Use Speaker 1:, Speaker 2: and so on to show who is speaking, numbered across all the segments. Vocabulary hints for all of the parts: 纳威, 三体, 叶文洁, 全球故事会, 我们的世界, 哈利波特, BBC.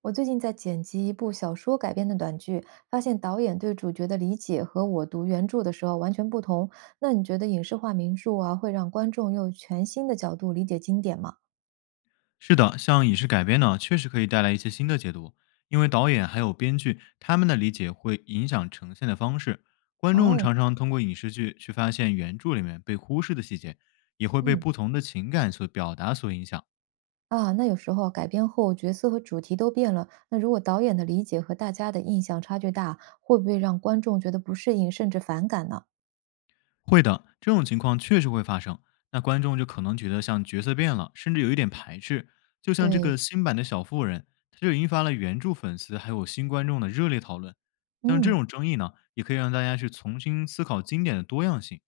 Speaker 1: 我最近在剪辑一部小说改编的短剧，发现导演对主角的理解和我读原著的时候完全不同。那你觉得影视化名著啊，会让观众用全新的角度理解经典吗？
Speaker 2: 是的，像影视改编呢，确实可以带来一些新的解读，因为导演还有编剧他们的理解会影响呈现的方式。观众
Speaker 1: 哦。
Speaker 2: 常常通过影视剧去发现原著里面被忽视的细节，也会被
Speaker 1: 嗯。
Speaker 2: 不同的情感所表达所影响。
Speaker 1: 那有时候改编后角色和主题都变了，那如果导演的理解和大家的印象差距大，会不会让观众觉得不适应甚至反感呢？
Speaker 2: 会的，这种情况确实会发生。那观众就可能觉得像角色变了，甚至有一点排斥。就像这
Speaker 1: 对，
Speaker 2: 个新版的小妇人，它就引发了原著粉丝还有新观众的热烈讨论。像这
Speaker 1: 嗯。
Speaker 2: 种争议呢，也可以让大家去重新思考经典的多样性。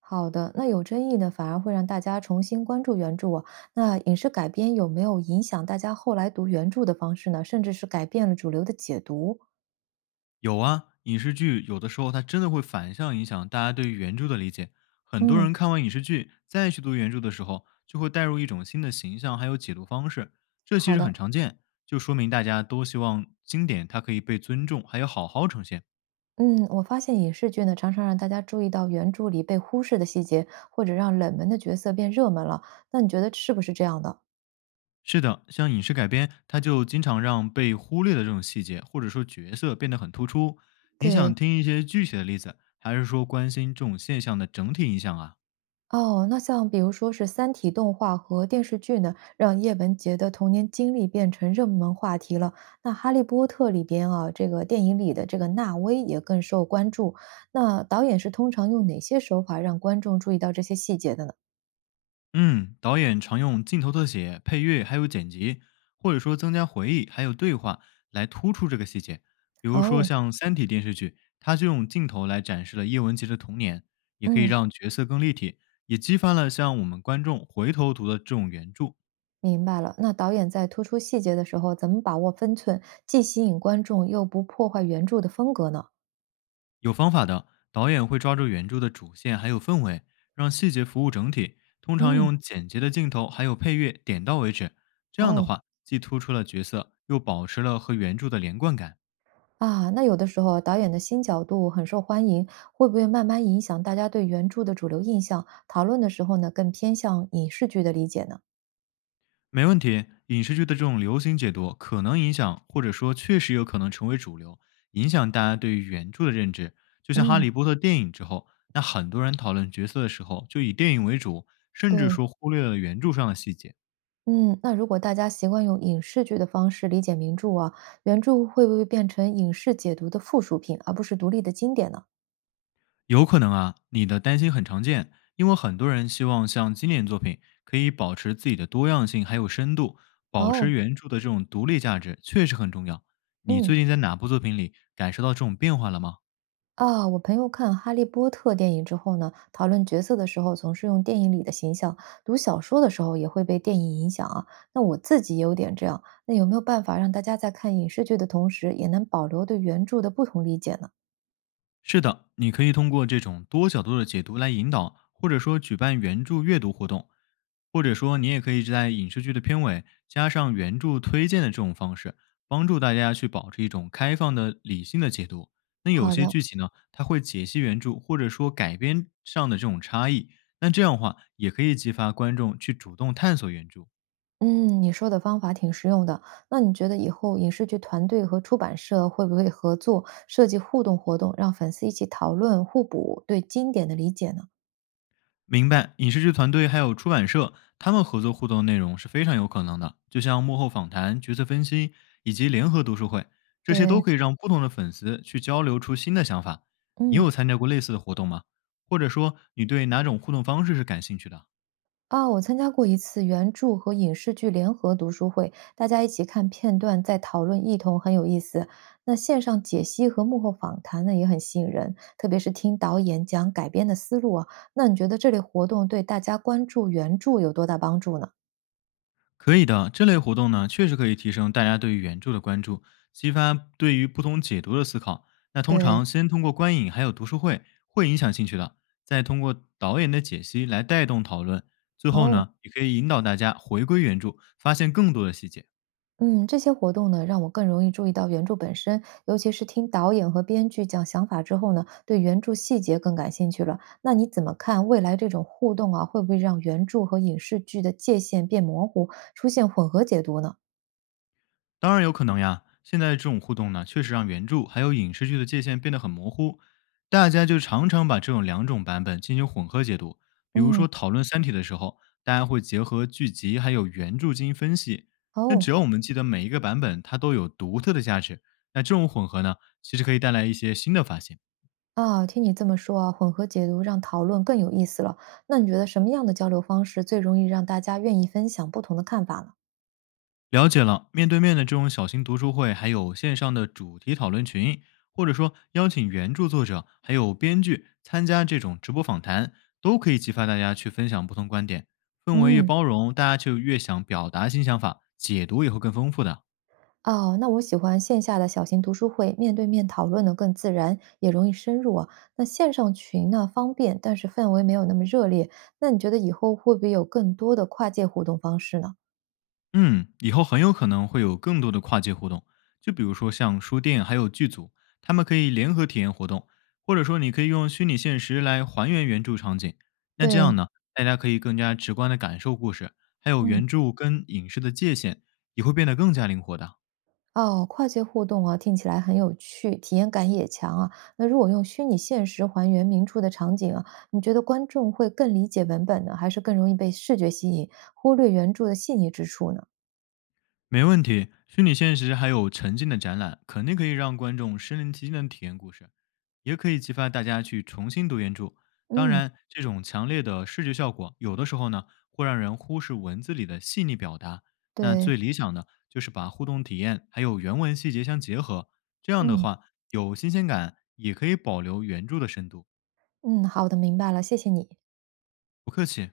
Speaker 1: 好的，那有争议呢，反而会让大家重新关注原著啊。那影视改编有没有影响大家后来读原著的方式呢？甚至是改变了主流的解读？
Speaker 2: 有啊，影视剧有的时候它真的会反向影响大家对于原著的理解。很多
Speaker 1: 嗯，
Speaker 2: 人看完影视剧再去读原著的时候，就会带入一种新的形象，还有解读方式，这其
Speaker 1: 好
Speaker 2: 实
Speaker 1: 的。
Speaker 2: 很常见，就说明大家都希望经典它可以被尊重，还有好好呈现。
Speaker 1: 嗯，我发现影视剧呢，常常让大家注意到原著里被忽视的细节，或者让冷门的角色变热门了。那你觉得是不是这样的？
Speaker 2: 是的，像影视改编，它就经常让被忽略的这种细节或者说角色变得很突出。你
Speaker 1: 对。
Speaker 2: 想听一些具体的例子，还是说关心这种现象的整体影响啊？
Speaker 1: 哦，那像比如说是《三体》动画和电视剧呢，让叶文洁的童年经历变成热门话题了。那《哈利波特》里边啊，这个电影里的这个纳威也更受关注。那导演是通常用哪些手法让观众注意到这些细节的呢？
Speaker 2: 嗯，导演常用镜头特写、配乐还有剪辑，或者说增加回忆还有对话来突出这个细节。比如说
Speaker 1: 哦。
Speaker 2: 像《三体》电视剧，它就用镜头来展示了叶文洁的童年，也可以
Speaker 1: 嗯。
Speaker 2: 让角色更立体，也激发了像我们观众回头读的这种原著。
Speaker 1: 明白了。那导演在突出细节的时候，怎么把握分寸，既吸引观众又不破坏原著的风格呢？
Speaker 2: 有方法的导演会抓住原著的主线还有氛围，让细节服务整体。通常
Speaker 1: 嗯。
Speaker 2: 用简洁的镜头还有配乐点到为止，这样的
Speaker 1: 哦。
Speaker 2: 话既突出了角色，又保持了和原著的连贯感。
Speaker 1: 那有的时候导演的新角度很受欢迎，会不会慢慢影响大家对原著的主流印象？讨论的时候呢，更偏向影视剧的理解呢？
Speaker 2: 没问题，影视剧的这种流行解读可能影响，或者说确实有可能成为主流，影响大家对于原著的认知。就像《哈
Speaker 1: 嗯。
Speaker 2: 利波特》电影之后，那很多人讨论角色的时候，就以电影为主，甚至
Speaker 1: 对。
Speaker 2: 说忽略了原著上的细节。
Speaker 1: 嗯，那如果大家习惯用影视剧的方式理解名著啊，原著会不会变成影视解读的附属品，而不是独立的经典呢？
Speaker 2: 有可能啊，你的担心很常见，因为很多人希望像经典作品可以保持自己的多样性还有深度，保
Speaker 1: 哦，
Speaker 2: 持原著的这种独立价值确实很重要。你
Speaker 1: 嗯。
Speaker 2: 最近在哪部作品里感受到这种变化了吗？
Speaker 1: 我朋友看《哈利波特》电影之后呢，讨论角色的时候总是用电影里的形象，读小说的时候也会被电影影响啊。那我自己也有点这样，那有没有办法让大家在看影视剧的同时，也能保留对原著的不同理解呢？
Speaker 2: 是的，你可以通过这种多角度的解读来引导，或者说举办原著阅读活动，或者说你也可以在影视剧的片尾加上原著推荐的这种方式，帮助大家去保持一种开放的、理性的解读。那有
Speaker 1: 好
Speaker 2: 些
Speaker 1: 的。
Speaker 2: 剧情呢，它会解析原著或者说改编上的这种差异，那这样的话也可以激发观众去主动探索原著。
Speaker 1: 嗯，你说的方法挺实用的。那你觉得以后影视剧团队和出版社会不会合作设计互动活动，让粉丝一起讨论互补对经典的理解呢？
Speaker 2: 明白，影视剧团队还有出版社，他们合作互动的内容是非常有可能的，就像幕后访谈、角色分析以及联合读书会，这些都
Speaker 1: 对，
Speaker 2: 可以让不同的粉丝去交流出新的想法。你
Speaker 1: 嗯。
Speaker 2: 有参加过类似的活动吗？或者说，你对哪种互动方式是感兴趣的？
Speaker 1: 我参加过一次原著和影视剧联合读书会，大家一起看片段，再讨论异同，很有意思。那线上解析和幕后访谈呢，也很吸引人，特别是听导演讲改编的思路啊。那你觉得这类活动对大家关注原著有多大帮助呢？
Speaker 2: 可以的，这类活动呢，确实可以提升大家对于原著的关注，激发对于不同解读的思考。那通
Speaker 1: 对。
Speaker 2: 常先通过观影还有读书会会影响兴趣的，再通过导演的解析来带动讨论，最后
Speaker 1: 哦。
Speaker 2: 呢，也可以引导大家回归原著，发现更多的细节。
Speaker 1: 嗯，这些活动呢，让我更容易注意到原著本身，尤其是听导演和编剧讲想法之后呢，对原著细节更感兴趣了。那你怎么看未来这种互动啊，会不会让原著和影视剧的界限变模糊，出现混合解读呢？
Speaker 2: 当然有可能呀。现在这种互动呢，确实让原著还有影视剧的界限变得很模糊，大家就常常把这种两种版本进行混合解读。比如
Speaker 1: 嗯。
Speaker 2: 说讨论《三体》的时候，大家会结合剧集还有原著进行分析。那只
Speaker 1: 哦。
Speaker 2: 要我们记得每一个版本它都有独特的价值，那这种混合呢，其实可以带来一些新的发现。
Speaker 1: 听你这么说啊，混合解读让讨论更有意思了。那你觉得什么样的交流方式最容易让大家愿意分享不同的看法呢？
Speaker 2: 了解了，面对面的这种小型读书会，还有线上的主题讨论群，或者说邀请原著作者还有编剧参加这种直播访谈，都可以激发大家去分享不同观点，氛围越
Speaker 1: 嗯。
Speaker 2: 包容，大家就越想表达新想法，解读也会更丰富的。
Speaker 1: 哦，那我喜欢线下的小型读书会，面对面讨论呢更自然，也容易深入啊。那线上群呢方便，但是氛围没有那么热烈。那你觉得以后会不会有更多的跨界互动方式呢？
Speaker 2: 嗯，以后很有可能会有更多的跨界活动，就比如说像书店还有剧组，他们可以联合体验活动，或者说你可以用虚拟现实来还原原著场景。那这样
Speaker 1: 对，
Speaker 2: 呢，大家可以更加直观的感受故事，还有
Speaker 1: 嗯。
Speaker 2: 原著跟影视的界限也会变得更加灵活的。
Speaker 1: 哦，跨界互动啊，听起来很有趣，体验感也强啊。那如果用虚拟现实还原明初的场景啊，你觉得观众会更理解文本呢，还是更容易被视觉吸引，忽略原著的细腻之处呢？
Speaker 2: 没问题，虚拟现实还有沉浸的展览，肯定可以让观众身临其境的体验故事，也可以激发大家去重新读原著。当
Speaker 1: 嗯。
Speaker 2: 然，这种强烈的视觉效果，有的时候呢会让人忽视文字里的细腻表达。那
Speaker 1: 对。
Speaker 2: 最理想的就是把互动体验还有原文细节相结合，这样的
Speaker 1: 嗯
Speaker 2: 话有新鲜感，也可以保留原著的深度。
Speaker 1: 嗯，好的，明白了，谢谢你。
Speaker 2: 不客气。